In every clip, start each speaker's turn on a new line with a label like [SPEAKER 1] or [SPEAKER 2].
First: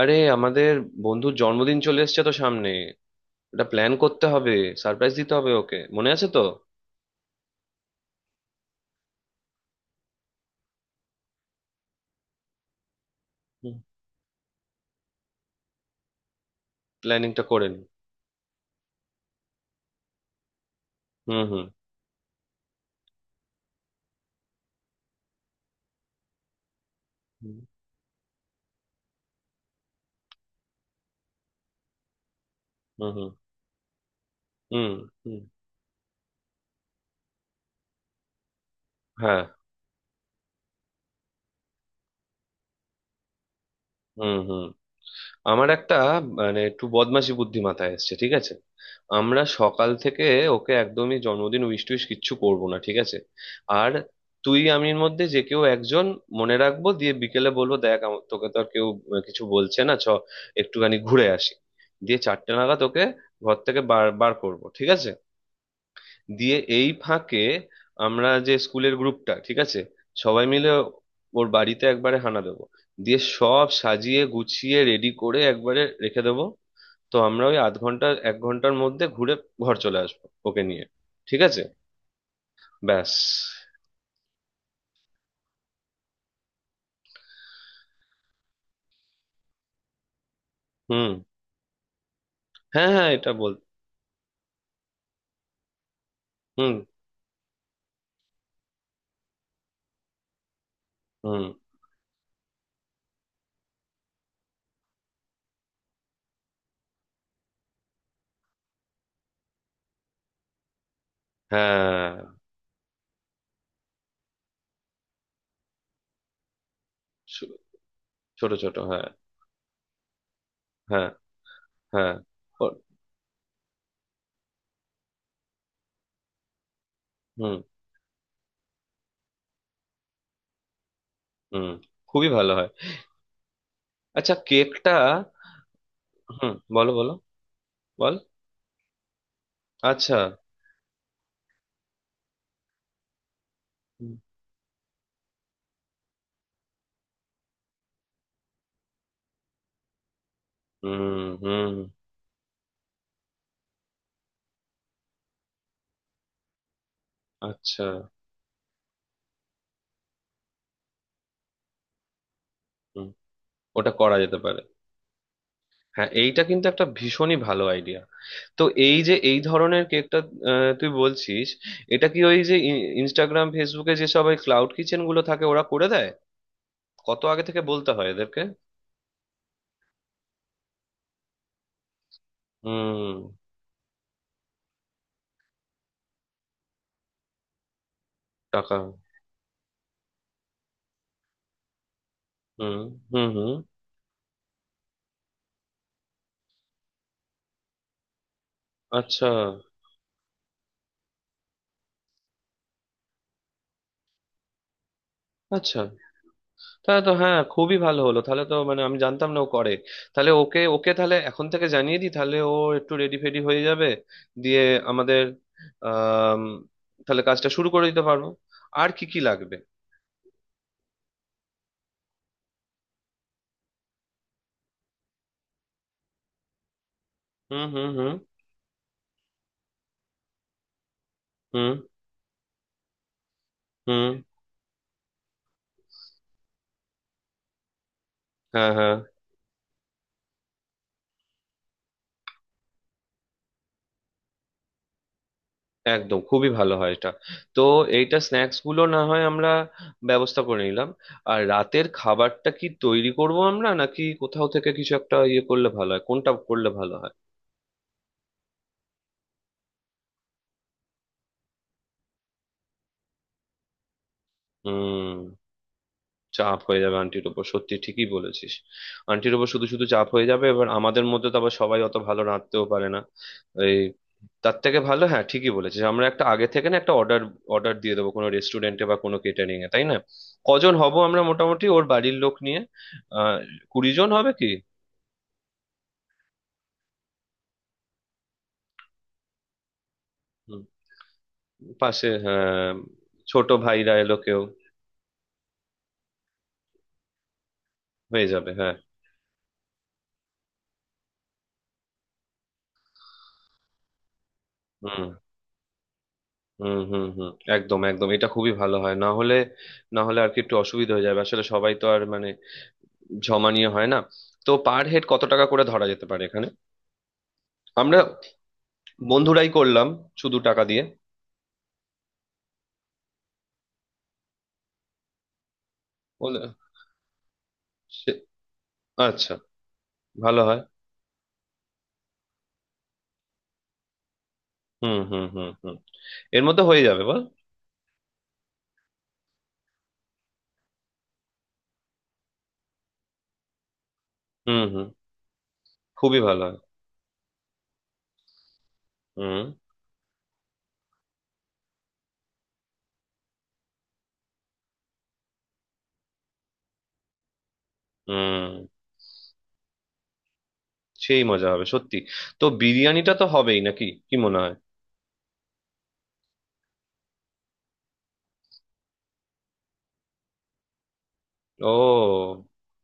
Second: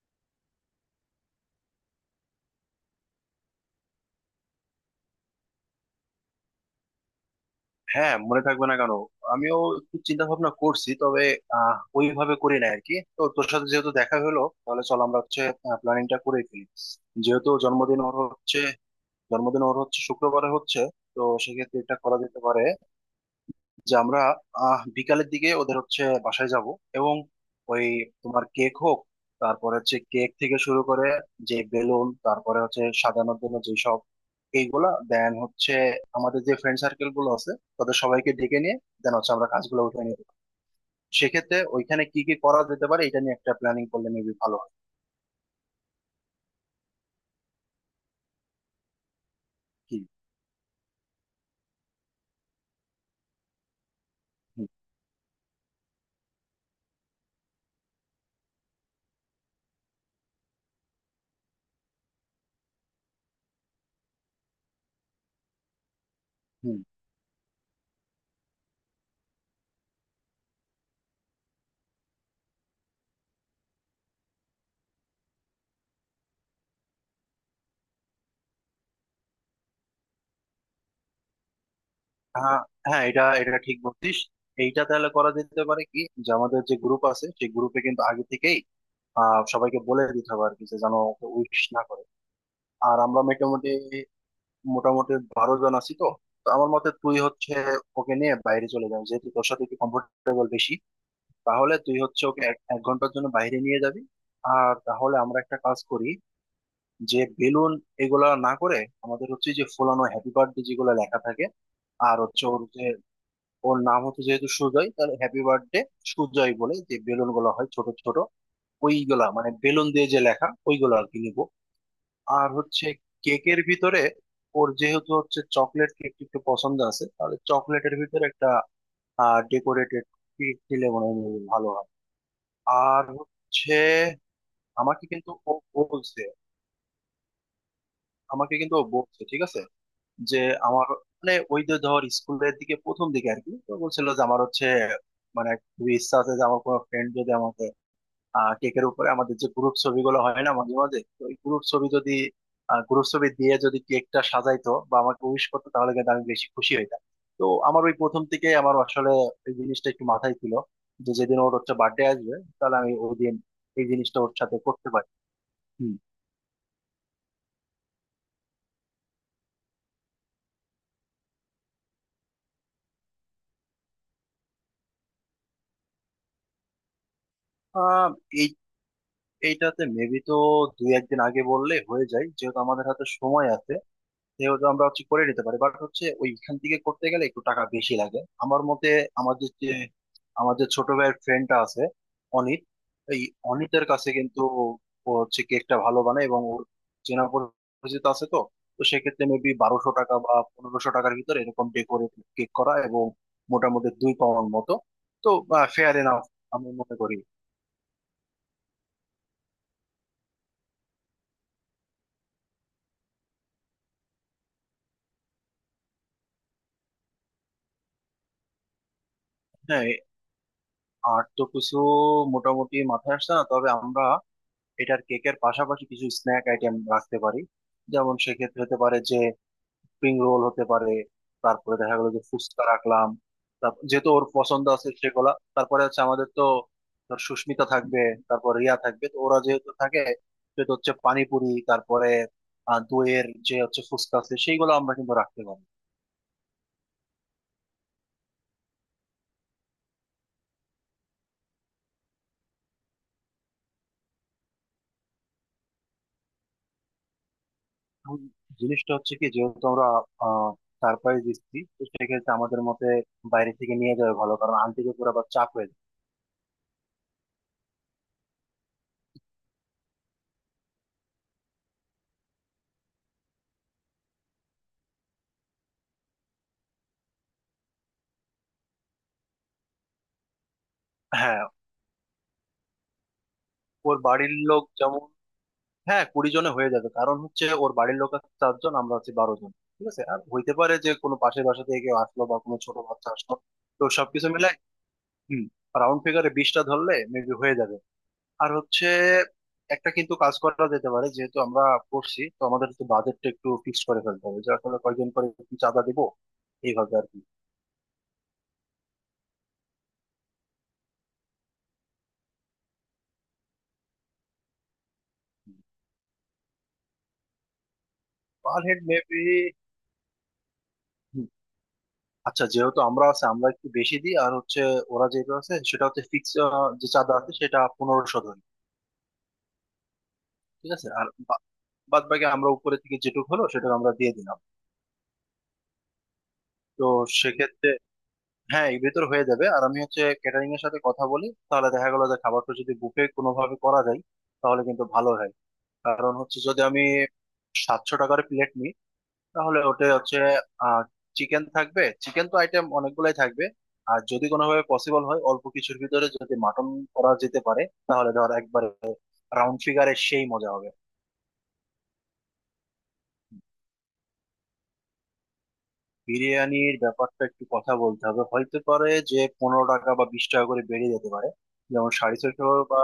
[SPEAKER 1] আরে আমাদের বন্ধুর জন্মদিন চলে এসছে তো সামনে। এটা প্ল্যান করতে হবে। সারপ্রাইজ দিতে হবে ওকে, মনে আছে তো?
[SPEAKER 2] হ্যাঁ, মনে থাকবে না কেন? আমিও একটু চিন্তা ভাবনা করছি, তবে ওইভাবে করি না আর কি। তো তোর সাথে
[SPEAKER 1] হুম।
[SPEAKER 2] যেহেতু দেখা হলো, তাহলে চল আমরা হচ্ছে প্ল্যানিংটা করে ফেলি।
[SPEAKER 1] প্ল্যানিংটা
[SPEAKER 2] যেহেতু
[SPEAKER 1] করেন।
[SPEAKER 2] জন্মদিন ওর হচ্ছে, শুক্রবারে হচ্ছে, তো
[SPEAKER 1] হুম হুম।
[SPEAKER 2] সেক্ষেত্রে এটা করা যেতে পারে যে আমরা বিকালের দিকে ওদের হচ্ছে বাসায় যাব এবং
[SPEAKER 1] হুম।
[SPEAKER 2] ওই তোমার কেক হোক। তারপরে হচ্ছে কেক থেকে শুরু করে যে বেলুন, তারপরে হচ্ছে
[SPEAKER 1] হুম হুম
[SPEAKER 2] সাজানোর জন্য যেসব এইগুলা,
[SPEAKER 1] হুম
[SPEAKER 2] দেন
[SPEAKER 1] হুম।
[SPEAKER 2] হচ্ছে আমাদের যে ফ্রেন্ড সার্কেল গুলো আছে তাদের সবাইকে ডেকে নিয়ে দেন হচ্ছে
[SPEAKER 1] হ্যাঁ।
[SPEAKER 2] আমরা কাজগুলো উঠে নিয়ে যাবো। সেক্ষেত্রে ওইখানে কি কি করা যেতে পারে এটা নিয়ে একটা প্ল্যানিং করলে মেবি
[SPEAKER 1] হুম
[SPEAKER 2] ভালো
[SPEAKER 1] হুম।
[SPEAKER 2] হয়,
[SPEAKER 1] আমার একটা মানে একটু বদমাশি বুদ্ধি মাথায় এসছে, ঠিক আছে? আমরা সকাল
[SPEAKER 2] কি?
[SPEAKER 1] থেকে ওকে একদমই জন্মদিন উইশ টুইশ কিচ্ছু করব না, ঠিক আছে? আর তুই
[SPEAKER 2] হুম
[SPEAKER 1] আমির মধ্যে যে কেউ একজন মনে রাখবো, দিয়ে বিকেলে বলবো, দেখ তোকে তো আর কেউ কিছু বলছে না, চ একটুখানি ঘুরে আসি। দিয়ে চারটে নাগাদ ওকে ঘর থেকে বার বার করবো, ঠিক আছে? দিয়ে
[SPEAKER 2] হুম।
[SPEAKER 1] এই ফাঁকে আমরা যে স্কুলের গ্রুপটা, ঠিক আছে, সবাই মিলে ওর বাড়িতে একবারে হানা দেবো। দিয়ে সব সাজিয়ে গুছিয়ে রেডি করে একবারে রেখে দেবো। তো আমরা ওই আধ ঘন্টা এক ঘন্টার মধ্যে ঘুরে ঘর চলে আসবো ওকে নিয়ে, ঠিক আছে?
[SPEAKER 2] হ্যাঁ হ্যাঁ,
[SPEAKER 1] ব্যাস।
[SPEAKER 2] এটা এটা ঠিক বলছিস। এইটা তাহলে করা যেতে পারে কি, যে আমাদের যে গ্রুপ আছে সেই গ্রুপে কিন্তু আগে থেকেই সবাইকে বলে দিতে হবে আর কি, যে যেন
[SPEAKER 1] হুম।
[SPEAKER 2] ওকে উইশ না করে।
[SPEAKER 1] হ্যাঁ
[SPEAKER 2] আর
[SPEAKER 1] হ্যাঁ,
[SPEAKER 2] আমরা
[SPEAKER 1] এটা বল।
[SPEAKER 2] মোটামুটি মোটামুটি 12 জন আছি তো। তো আমার
[SPEAKER 1] হুম
[SPEAKER 2] মতে তুই হচ্ছে ওকে নিয়ে বাইরে চলে যাবি, যেহেতু তোর সাথে একটু কমফোর্টেবল বেশি।
[SPEAKER 1] হুম।
[SPEAKER 2] তাহলে তুই হচ্ছে ওকে এক এক ঘন্টার জন্য বাইরে নিয়ে যাবি। আর তাহলে আমরা একটা কাজ করি, যে বেলুন এগুলা না করে আমাদের হচ্ছে যে ফোলানো হ্যাপি বার্থডে যেগুলো লেখা থাকে,
[SPEAKER 1] হ্যাঁ
[SPEAKER 2] আর হচ্ছে ওর যে, ওর নাম হচ্ছে যেহেতু সুজয়, তাহলে হ্যাপি বার্থডে সুজয় বলে যে বেলুন
[SPEAKER 1] ছো-
[SPEAKER 2] গুলো হয় ছোট ছোট,
[SPEAKER 1] ছোট ছোট, হ্যাঁ।
[SPEAKER 2] ওইগুলা মানে বেলুন দিয়ে যে লেখা ওইগুলো আর
[SPEAKER 1] হ্যাঁ
[SPEAKER 2] কি নিবো।
[SPEAKER 1] হ্যাঁ।
[SPEAKER 2] আর
[SPEAKER 1] ও-
[SPEAKER 2] হচ্ছে কেকের ভিতরে, ওর যেহেতু হচ্ছে চকলেট কেক একটু পছন্দ আছে, তাহলে
[SPEAKER 1] হুম।
[SPEAKER 2] চকলেটের ভিতরে একটা ডেকোরেটেড কেক দিলে মনে হয় ভালো
[SPEAKER 1] হুম,
[SPEAKER 2] হয়।
[SPEAKER 1] খুবই ভালো হয়।
[SPEAKER 2] আর হচ্ছে
[SPEAKER 1] আচ্ছা, কেকটা।
[SPEAKER 2] আমাকে কিন্তু ও বলছে,
[SPEAKER 1] হুম, বলো বলো। বল।
[SPEAKER 2] ঠিক আছে,
[SPEAKER 1] আচ্ছা।
[SPEAKER 2] যে আমার, মানে ওই যে ধর স্কুলের দিকে প্রথম দিকে আর কি, তো বলছিল যে আমার হচ্ছে, মানে খুবই ইচ্ছা আছে যে আমার কোনো ফ্রেন্ড যদি আমাকে কেকের উপরে আমাদের যে গ্রুপ ছবিগুলো হয় না মাঝে মাঝে, তো
[SPEAKER 1] হুম
[SPEAKER 2] এই
[SPEAKER 1] হুম।
[SPEAKER 2] গ্রুপ ছবি দিয়ে যদি কেকটা সাজাইতো বা আমাকে উইশ করতো, তাহলে কিন্তু আমি বেশি খুশি হইতাম। তো আমার
[SPEAKER 1] আচ্ছা।
[SPEAKER 2] ওই প্রথম থেকে আমার আসলে এই জিনিসটা একটু মাথায় ছিল, যে যেদিন ওর হচ্ছে বার্থডে আসবে তাহলে আমি
[SPEAKER 1] হুম,
[SPEAKER 2] ওই দিন এই
[SPEAKER 1] ওটা করা
[SPEAKER 2] জিনিসটা ওর
[SPEAKER 1] যেতে
[SPEAKER 2] সাথে
[SPEAKER 1] পারে।
[SPEAKER 2] করতে পারি। হুম।
[SPEAKER 1] হ্যাঁ, এইটা কিন্তু একটা ভীষণই ভালো আইডিয়া। তো এই যে এই ধরনের কেকটা তুই বলছিস, এটা কি ওই যে ইনস্টাগ্রাম ফেসবুকে যে সব ওই ক্লাউড কিচেন গুলো থাকে, ওরা করে দেয়? কত আগে থেকে বলতে
[SPEAKER 2] আহ
[SPEAKER 1] হয় এদেরকে?
[SPEAKER 2] এই এইটাতে মেবি তো দুই একদিন আগে বললে হয়ে যায়, যেহেতু আমাদের হাতে
[SPEAKER 1] হুম।
[SPEAKER 2] সময় আছে। যেহেতু আমরা হচ্ছে করে নিতে পারি, বাট হচ্ছে ওইখান থেকে করতে গেলে একটু টাকা বেশি লাগে আমার
[SPEAKER 1] টাকা।
[SPEAKER 2] মতে। আমাদের যে আমাদের ছোট ভাইয়ের ফ্রেন্ডটা আছে, অনিত,
[SPEAKER 1] হুম
[SPEAKER 2] এই
[SPEAKER 1] হুম হুম।
[SPEAKER 2] অনিতের কাছে কিন্তু, ও হচ্ছে কেকটা ভালো বানায় এবং ওর চেনা পরিচিত আছে তো। তো সেক্ষেত্রে
[SPEAKER 1] আচ্ছা।
[SPEAKER 2] মেবি 1200 টাকা বা পনেরোশো টাকার ভিতরে এরকম ডেকোরেট কেক করা, এবং মোটামুটি 2 পাউন্ড মতো। তো
[SPEAKER 1] আচ্ছা।
[SPEAKER 2] ফেয়ার এনাফ আমি মনে
[SPEAKER 1] তাহলে তো
[SPEAKER 2] করি।
[SPEAKER 1] হ্যাঁ, খুবই ভালো হলো, তাহলে তো মানে আমি জানতাম না ও করে। তাহলে ওকে ওকে তাহলে এখন থেকে জানিয়ে দিই, তাহলে ও একটু রেডি ফেডি হয়ে যাবে। দিয়ে আমাদের আহ তাহলে কাজটা শুরু করে দিতে পারবো। আর কি কি লাগবে?
[SPEAKER 2] হ্যাঁ, আর তো কিছু মোটামুটি মাথায় আসছে না, তবে আমরা এটার কেকের পাশাপাশি কিছু স্ন্যাক আইটেম রাখতে পারি।
[SPEAKER 1] হুম হুম হুম
[SPEAKER 2] যেমন সেক্ষেত্রে হতে পারে যে স্প্রিং রোল হতে পারে,
[SPEAKER 1] হুম
[SPEAKER 2] তারপরে দেখা গেলো যে ফুচকা রাখলাম, তারপর যেহেতু
[SPEAKER 1] হুম।
[SPEAKER 2] ওর পছন্দ আছে সেগুলা, তারপরে হচ্ছে আমাদের তো ধর সুস্মিতা থাকবে, তারপর
[SPEAKER 1] হ্যাঁ
[SPEAKER 2] রিয়া
[SPEAKER 1] হ্যাঁ।
[SPEAKER 2] থাকবে, তো ওরা যেহেতু থাকে সেহেতু হচ্ছে পানিপুরি, তারপরে দইয়ের যে হচ্ছে ফুচকা আছে সেইগুলো আমরা কিন্তু রাখতে পারি।
[SPEAKER 1] একদম খুবই ভালো হয় এটা। তো এইটা স্ন্যাক্স গুলো না হয় আমরা ব্যবস্থা করে নিলাম। আর রাতের খাবারটা কি তৈরি করব আমরা নাকি কোথাও থেকে কিছু একটা ইয়ে করলে ভালো হয়, কোনটা করলে ভালো হয়?
[SPEAKER 2] এখন জিনিসটা হচ্ছে কি, যেহেতু আমরা সারপ্রাইজ দিচ্ছি তো সেক্ষেত্রে আমাদের মতে বাইরে থেকে নিয়ে যাওয়া ভালো, কারণ আনতে গিয়ে পুরো
[SPEAKER 1] হুম,
[SPEAKER 2] আবার চাপ হয়ে যায়।
[SPEAKER 1] চাপ হয়ে যাবে আন্টির উপর, সত্যি ঠিকই বলেছিস। আন্টির উপর শুধু শুধু চাপ হয়ে যাবে, এবার আমাদের মধ্যে তো আবার সবাই অত ভালো রাঁধতেও পারে না। এই, তার থেকে ভালো, হ্যাঁ ঠিকই বলেছিস, আমরা একটা আগে থেকে, না, একটা অর্ডার অর্ডার দিয়ে দেবো কোনো রেস্টুরেন্টে বা কোনো কেটারিং এ, তাই না? কজন হব আমরা
[SPEAKER 2] হ্যাঁ,
[SPEAKER 1] মোটামুটি ওর বাড়ির লোক নিয়ে? আহ কুড়ি
[SPEAKER 2] ওর
[SPEAKER 1] জন হবে
[SPEAKER 2] বাড়ির
[SPEAKER 1] কি?
[SPEAKER 2] লোক যেমন, হ্যাঁ 20 জনে হয়ে যাবে, কারণ হচ্ছে ওর বাড়ির লোক আছে চারজন, আমরা আছি 12 জন। ঠিক আছে, আর হইতে
[SPEAKER 1] হুম,
[SPEAKER 2] পারে যে কোনো পাশের বাসা থেকে কেউ
[SPEAKER 1] পাশে
[SPEAKER 2] আসলো বা কোনো
[SPEAKER 1] হ্যাঁ,
[SPEAKER 2] ছোট বাচ্চা আসলো,
[SPEAKER 1] ছোট
[SPEAKER 2] তো
[SPEAKER 1] ভাইরা এলো
[SPEAKER 2] সবকিছু
[SPEAKER 1] কেউ।
[SPEAKER 2] মিলাই, হুম, রাউন্ড ফিগারে 20টা ধরলে মেবি হয়ে যাবে।
[SPEAKER 1] হয়ে যাবে,
[SPEAKER 2] আর
[SPEAKER 1] হ্যাঁ।
[SPEAKER 2] হচ্ছে একটা কিন্তু কাজ করা যেতে পারে, যেহেতু আমরা করছি তো আমাদের তো বাজেটটা একটু ফিক্স করে ফেলতে হবে, যে আসলে
[SPEAKER 1] হুম
[SPEAKER 2] কয়জন করে কি চাঁদা দিব
[SPEAKER 1] হুম
[SPEAKER 2] এইভাবে
[SPEAKER 1] হুম
[SPEAKER 2] আর কি।
[SPEAKER 1] হুম। একদম একদম, এটা খুবই ভালো হয়, না হলে না হলে আর কি একটু অসুবিধা হয়ে যাবে আসলে, সবাই তো আর মানে জমা নিয়ে হয় না। তো পার হেড কত টাকা করে ধরা যেতে পারে এখানে? আমরা
[SPEAKER 2] পার হেড মেবি,
[SPEAKER 1] বন্ধুরাই করলাম শুধু টাকা দিয়ে।
[SPEAKER 2] আচ্ছা যেহেতু আমরা আছে আমরা একটু বেশি দিই, আর হচ্ছে ওরা যেটা আছে সেটা হচ্ছে ফিক্স,
[SPEAKER 1] বলে,
[SPEAKER 2] যে চাঁদা আছে সেটা 1500
[SPEAKER 1] সে-
[SPEAKER 2] ধরি।
[SPEAKER 1] আচ্ছা, ভালো হয়।
[SPEAKER 2] ঠিক আছে, আর বাদ বাকি আমরা উপরে থেকে যেটুকু হলো সেটা আমরা দিয়ে দিলাম।
[SPEAKER 1] হুম হুম হুম হুম, এর মধ্যে হয়ে
[SPEAKER 2] তো
[SPEAKER 1] যাবে বল।
[SPEAKER 2] সেক্ষেত্রে হ্যাঁ এর ভিতর হয়ে যাবে। আর আমি হচ্ছে ক্যাটারিং এর সাথে কথা বলি, তাহলে দেখা গেলো যে খাবারটা যদি বুফে কোনোভাবে করা যায়
[SPEAKER 1] হুম
[SPEAKER 2] তাহলে কিন্তু
[SPEAKER 1] হুম,
[SPEAKER 2] ভালো হয়। কারণ
[SPEAKER 1] খুবই
[SPEAKER 2] হচ্ছে
[SPEAKER 1] ভালো হয়।
[SPEAKER 2] যদি আমি 700 টাকার প্লেট নিই
[SPEAKER 1] হুম
[SPEAKER 2] তাহলে ওটা হচ্ছে আহ চিকেন থাকবে, চিকেন তো আইটেম অনেকগুলাই থাকবে, আর যদি কোনোভাবে পসিবল হয় অল্প কিছুর ভিতরে যদি মাটন করা যেতে পারে, তাহলে ধর
[SPEAKER 1] হুম,
[SPEAKER 2] একবারে রাউন্ড ফিগারে সেই মজা হবে।
[SPEAKER 1] সেই মজা হবে সত্যি। তো বিরিয়ানিটা তো হবেই নাকি? কি মনে হয়?
[SPEAKER 2] বিরিয়ানির ব্যাপারটা একটু কথা বলতে হবে, হইতে পারে যে 15 টাকা বা 20 টাকা করে বেড়ে যেতে পারে, যেমন সাড়ে
[SPEAKER 1] ও
[SPEAKER 2] ছয়শো বা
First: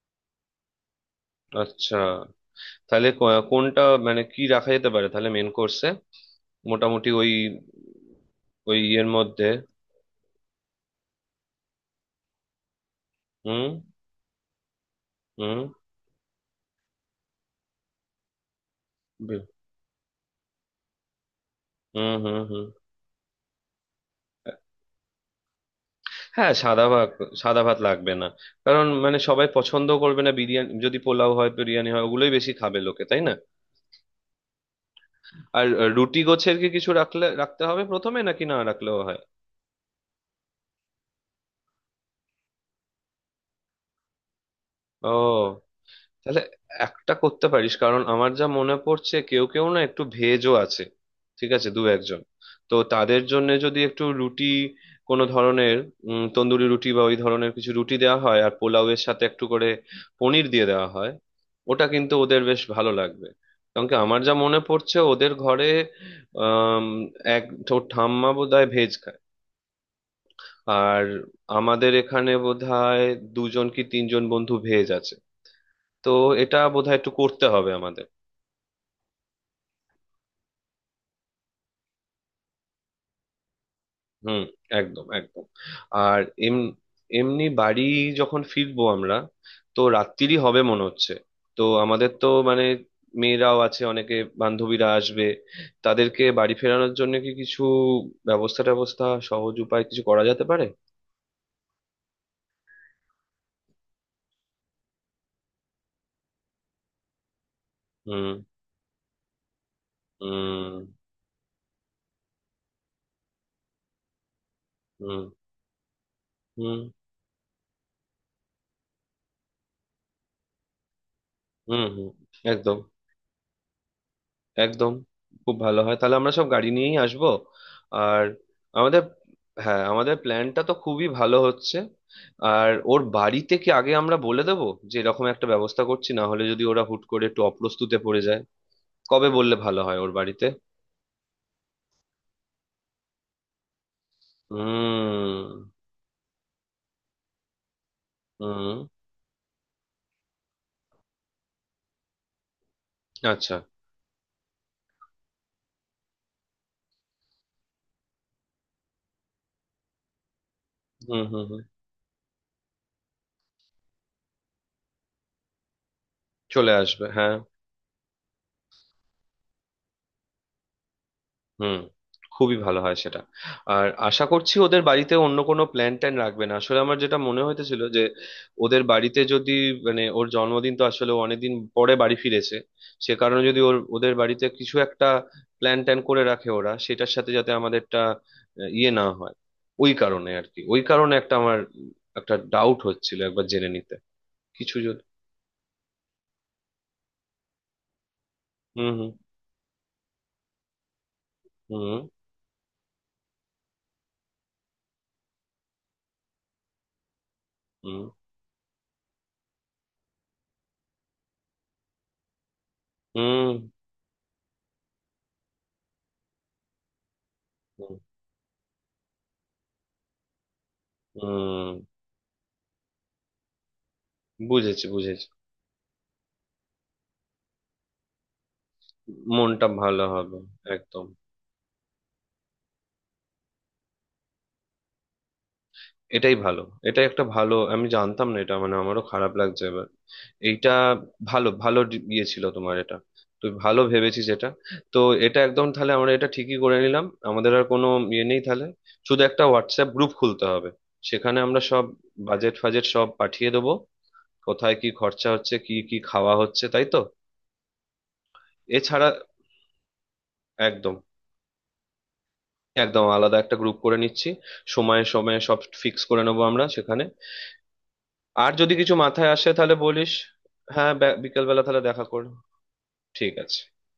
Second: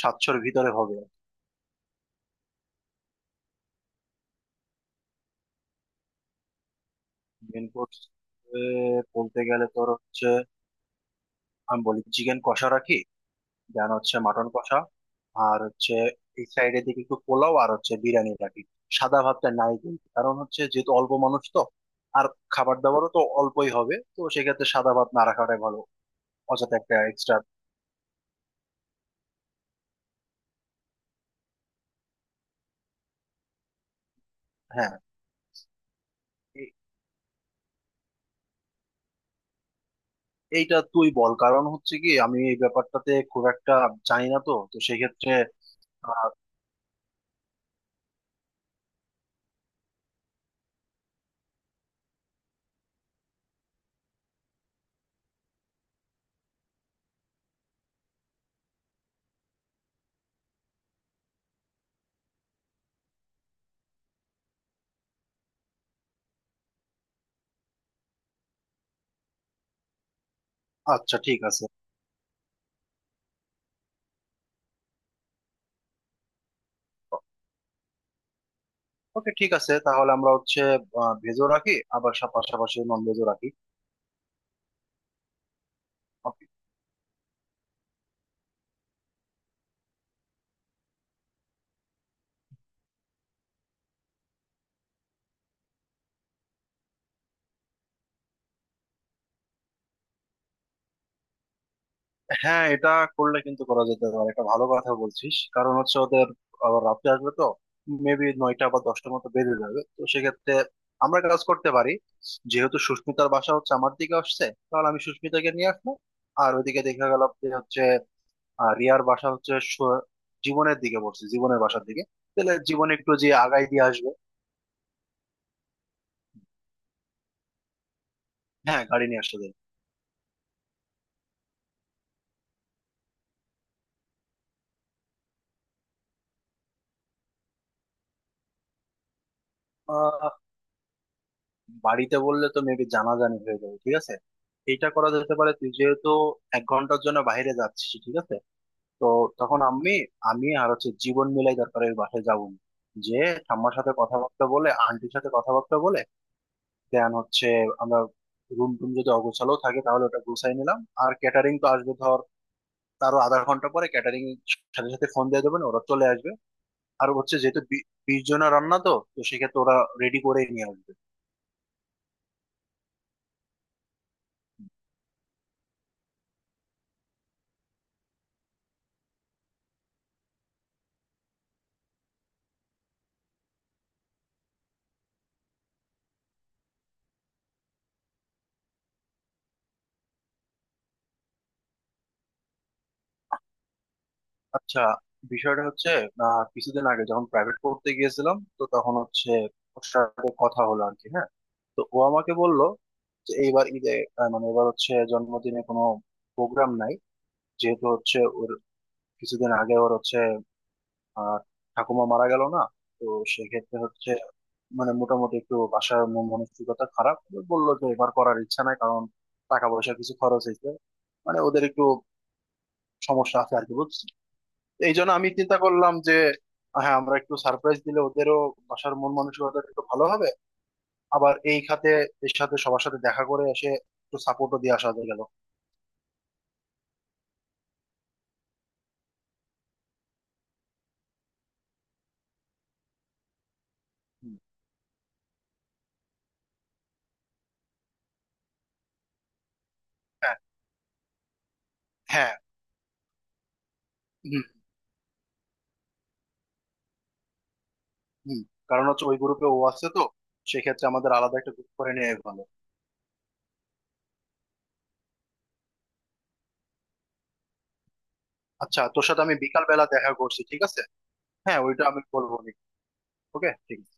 [SPEAKER 2] 700-এর ভিতরে হবে।
[SPEAKER 1] আচ্ছা। তাহলে কোনটা মানে কি রাখা যেতে পারে তাহলে মেন কোর্সে, মোটামুটি ওই
[SPEAKER 2] মেন কোর্স
[SPEAKER 1] ওই ইয়ের
[SPEAKER 2] বলতে
[SPEAKER 1] মধ্যে?
[SPEAKER 2] গেলে তোর হচ্ছে, আমি বলি চিকেন কষা রাখি,
[SPEAKER 1] হুম
[SPEAKER 2] দেন হচ্ছে মাটন কষা,
[SPEAKER 1] হুম।
[SPEAKER 2] আর হচ্ছে এই সাইডের দিকে একটু পোলাও আর হচ্ছে বিরিয়ানি রাখি। সাদা
[SPEAKER 1] বি-
[SPEAKER 2] ভাতটা নাই কিন্তু, কারণ হচ্ছে যেহেতু অল্প মানুষ তো,
[SPEAKER 1] হুম
[SPEAKER 2] আর
[SPEAKER 1] হুম হুম।
[SPEAKER 2] খাবার দাবারও তো অল্পই হবে, তো সেক্ষেত্রে সাদা ভাত না রাখাটাই ভালো,
[SPEAKER 1] হ্যাঁ,
[SPEAKER 2] অযথা
[SPEAKER 1] সাদা
[SPEAKER 2] একটা
[SPEAKER 1] ভাত,
[SPEAKER 2] এক্সট্রা।
[SPEAKER 1] সাদা ভাত লাগবে না। কারণ মানে সবাই পছন্দ করবে না, বিরিয়ানি যদি পোলাও হয়, বিরিয়ানি হয়, ওগুলোই বেশি খাবে লোকে, তাই না?
[SPEAKER 2] হ্যাঁ,
[SPEAKER 1] আর রুটি গোছের কি
[SPEAKER 2] এ-
[SPEAKER 1] কিছু রাখলে রাখতে হবে প্রথমে নাকি না রাখলেও হয়?
[SPEAKER 2] এইটা তুই বল, কারণ হচ্ছে কি আমি এই ব্যাপারটাতে খুব একটা জানি না তো, তো
[SPEAKER 1] ও,
[SPEAKER 2] সেক্ষেত্রে আহ,
[SPEAKER 1] তাহলে একটা করতে পারিস, কারণ আমার যা মনে পড়ছে কেউ কেউ না একটু ভেজও আছে, ঠিক আছে, দু একজন। তো তাদের জন্য যদি একটু রুটি, কোনো ধরনের তন্দুরি রুটি বা ওই ধরনের কিছু রুটি দেওয়া হয় আর পোলাওয়ের সাথে একটু করে পনির দিয়ে দেওয়া হয়, ওটা কিন্তু ওদের বেশ ভালো লাগবে। কারণ কি আমার যা মনে পড়ছে ওদের ঘরে আম, এক ঠাম্মা বোধহয় ভেজ খায়। আর
[SPEAKER 2] আচ্ছা ঠিক আছে।
[SPEAKER 1] আমাদের এখানে বোধহয় দুজন কি তিনজন বন্ধু ভেজ আছে। তো এটা বোধহয় একটু করতে হবে আমাদের।
[SPEAKER 2] ওকে ঠিক আছে, তাহলে আমরা হচ্ছে ভেজও রাখি, আবার পাশাপাশি নন ভেজও রাখি।
[SPEAKER 1] হুম। একদম একদম। আর এম এমনি বাড়ি যখন ফিরবো আমরা তো রাত্রিরই হবে মনে হচ্ছে। তো আমাদের তো মানে মেয়েরাও আছে অনেকে, বান্ধবীরা আসবে, তাদেরকে বাড়ি ফেরানোর জন্য কি কিছু ব্যবস্থা ট্যাবস্থা সহজ উপায় কিছু করা যেতে পারে?
[SPEAKER 2] হ্যাঁ, এটা করলে কিন্তু করা যেতে পারে, এটা ভালো কথা বলছিস। কারণ হচ্ছে ওদের আবার রাতে আসবে তো মেবি
[SPEAKER 1] হুম
[SPEAKER 2] 9টা বা 10টার মতো বেজে যাবে, তো সেক্ষেত্রে
[SPEAKER 1] হুম
[SPEAKER 2] আমরা একটা কাজ করতে পারি। যেহেতু সুস্মিতার বাসা হচ্ছে আমার দিকে আসছে, তাহলে আমি
[SPEAKER 1] হুম
[SPEAKER 2] সুস্মিতাকে নিয়ে আসবো। আর
[SPEAKER 1] হুম
[SPEAKER 2] ওইদিকে দেখা গেল যে হচ্ছে রিয়ার বাসা হচ্ছে জীবনের দিকে পড়ছে, জীবনের
[SPEAKER 1] হুম
[SPEAKER 2] বাসার দিকে,
[SPEAKER 1] হুম।
[SPEAKER 2] তাহলে
[SPEAKER 1] একদম
[SPEAKER 2] জীবন একটু যে আগাই দিয়ে আসবে।
[SPEAKER 1] একদম, খুব ভালো হয়, তাহলে আমরা সব গাড়ি নিয়েই আসবো। আর
[SPEAKER 2] হ্যাঁ
[SPEAKER 1] আমাদের
[SPEAKER 2] গাড়ি নিয়ে আসতে দেয়।
[SPEAKER 1] হ্যাঁ, আমাদের প্ল্যানটা তো খুবই ভালো হচ্ছে। আর ওর বাড়িতে কি আগে আমরা বলে দেবো যে এরকম একটা ব্যবস্থা করছি, না হলে যদি ওরা হুট করে একটু অপ্রস্তুতে পড়ে যায়? কবে বললে ভালো হয় ওর বাড়িতে?
[SPEAKER 2] বাড়িতে বললে তো মেবি জানাজানি হয়ে যাবে ঠিক আছে, এইটা করা যেতে পারে। তুই
[SPEAKER 1] হুম
[SPEAKER 2] যেহেতু এক ঘন্টার জন্য বাইরে যাচ্ছিস ঠিক আছে,
[SPEAKER 1] হুম।
[SPEAKER 2] তো তখন আমি, আর হচ্ছে জীবন মিলাই দরকারের বাসায় যাবো না। যে
[SPEAKER 1] আচ্ছা।
[SPEAKER 2] ঠাম্মার সাথে কথাবার্তা বলে, আন্টির সাথে কথাবার্তা বলে, দেন হচ্ছে আমরা রুম টুম যদি অগোছালো থাকে তাহলে ওটা গুছাই নিলাম। আর
[SPEAKER 1] হুম হুম
[SPEAKER 2] ক্যাটারিং
[SPEAKER 1] হুম।
[SPEAKER 2] তো আসবে ধর তারও আধা ঘন্টা পরে, ক্যাটারিং সাথে সাথে ফোন দিয়ে দেবেন ওরা চলে আসবে।
[SPEAKER 1] চলে আসবে,
[SPEAKER 2] আর
[SPEAKER 1] হ্যাঁ।
[SPEAKER 2] হচ্ছে যেহেতু 20 জনের রান্না তো, তো সেক্ষেত্রে ওরা রেডি করেই নিয়ে আসবে।
[SPEAKER 1] হুম, খুবই ভালো হয় সেটা। আর আশা করছি ওদের বাড়িতে অন্য কোনো প্ল্যান ট্যান রাখবে না, আসলে আমার যেটা মনে হইতেছিল যে ওদের বাড়িতে যদি মানে ওর জন্মদিন তো আসলে ও অনেকদিন পরে বাড়ি ফিরেছে, সে কারণে যদি ওদের বাড়িতে কিছু একটা প্ল্যান ট্যান করে রাখে ওরা, সেটার সাথে যাতে আমাদেরটা ইয়ে না হয়। ওই কারণে আর কি, ওই কারণে একটা আমার একটা ডাউট হচ্ছিল একবার জেনে নিতে কিছু
[SPEAKER 2] আচ্ছা,
[SPEAKER 1] যদি।
[SPEAKER 2] বিষয়টা হচ্ছে কিছুদিন আগে যখন প্রাইভেট পড়তে গিয়েছিলাম তো
[SPEAKER 1] হুম
[SPEAKER 2] তখন
[SPEAKER 1] হুম
[SPEAKER 2] হচ্ছে ওর সাথে কথা হলো আর কি, হ্যাঁ। তো ও
[SPEAKER 1] হুম
[SPEAKER 2] আমাকে বলল যে এইবার ঈদে মানে এবার হচ্ছে জন্মদিনে কোনো প্রোগ্রাম নাই, যেহেতু
[SPEAKER 1] হুম
[SPEAKER 2] হচ্ছে ওর কিছুদিন আগে ওর হচ্ছে আহ ঠাকুমা মারা গেল না। তো
[SPEAKER 1] হুম
[SPEAKER 2] সেক্ষেত্রে হচ্ছে মানে মোটামুটি একটু বাসার মানসিকতা খারাপ। বললো যে
[SPEAKER 1] হুম
[SPEAKER 2] এবার করার ইচ্ছা নাই, কারণ টাকা পয়সা কিছু খরচ হয়েছে, মানে ওদের
[SPEAKER 1] হুম।
[SPEAKER 2] একটু সমস্যা আছে আর কি, বুঝছো?
[SPEAKER 1] বুঝেছি
[SPEAKER 2] এই জন্য
[SPEAKER 1] বুঝেছি।
[SPEAKER 2] আমি চিন্তা করলাম যে হ্যাঁ আমরা একটু সারপ্রাইজ দিলে ওদেরও বাসার মন মানসিকতা
[SPEAKER 1] মনটা
[SPEAKER 2] একটু
[SPEAKER 1] ভালো
[SPEAKER 2] ভালো হবে।
[SPEAKER 1] হবে, একদম।
[SPEAKER 2] আবার এই খাতে এর সাথে সবার সাথে দেখা করে এসে একটু সাপোর্টও দিয়ে আসা গেল।
[SPEAKER 1] এটাই ভালো, এটাই একটা ভালো, আমি জানতাম না এটা, মানে আমারও খারাপ লাগছে এবার। এইটা ভালো, ভালো ইয়ে ছিল তোমার এটা। তুই ভালো ভেবেছিস
[SPEAKER 2] হুম।
[SPEAKER 1] এটা। তো এটা একদম, তাহলে আমরা এটা ঠিকই করে নিলাম। আমাদের আর কোনো ইয়ে নেই তাহলে, শুধু একটা হোয়াটসঅ্যাপ গ্রুপ
[SPEAKER 2] হ্যাঁ
[SPEAKER 1] খুলতে হবে। সেখানে আমরা সব
[SPEAKER 2] হ্যাঁ।
[SPEAKER 1] বাজেট ফাজেট সব পাঠিয়ে দেবো,
[SPEAKER 2] হুম
[SPEAKER 1] কোথায় কি খরচা হচ্ছে, কি কি খাওয়া হচ্ছে, তাই তো?
[SPEAKER 2] হুম। কারণ হচ্ছে
[SPEAKER 1] এছাড়া
[SPEAKER 2] ওই গ্রুপে ও আছে তো, সেক্ষেত্রে
[SPEAKER 1] একদম,
[SPEAKER 2] আমাদের আলাদা একটা গ্রুপ করে নেওয়া ভালো।
[SPEAKER 1] একদম আলাদা একটা গ্রুপ করে নিচ্ছি। সময়ে সময়ে সব ফিক্স করে নেবো আমরা সেখানে। আর যদি
[SPEAKER 2] আচ্ছা
[SPEAKER 1] কিছু
[SPEAKER 2] তোর সাথে
[SPEAKER 1] মাথায়
[SPEAKER 2] আমি
[SPEAKER 1] আসে
[SPEAKER 2] বিকাল
[SPEAKER 1] তাহলে
[SPEAKER 2] বেলা দেখা
[SPEAKER 1] বলিস।
[SPEAKER 2] করছি ঠিক আছে।
[SPEAKER 1] হ্যাঁ,
[SPEAKER 2] হ্যাঁ
[SPEAKER 1] বিকেলবেলা তাহলে
[SPEAKER 2] ওইটা আমি
[SPEAKER 1] দেখা করো।
[SPEAKER 2] বলবো।
[SPEAKER 1] ঠিক
[SPEAKER 2] ওকে
[SPEAKER 1] আছে।
[SPEAKER 2] ঠিক আছে।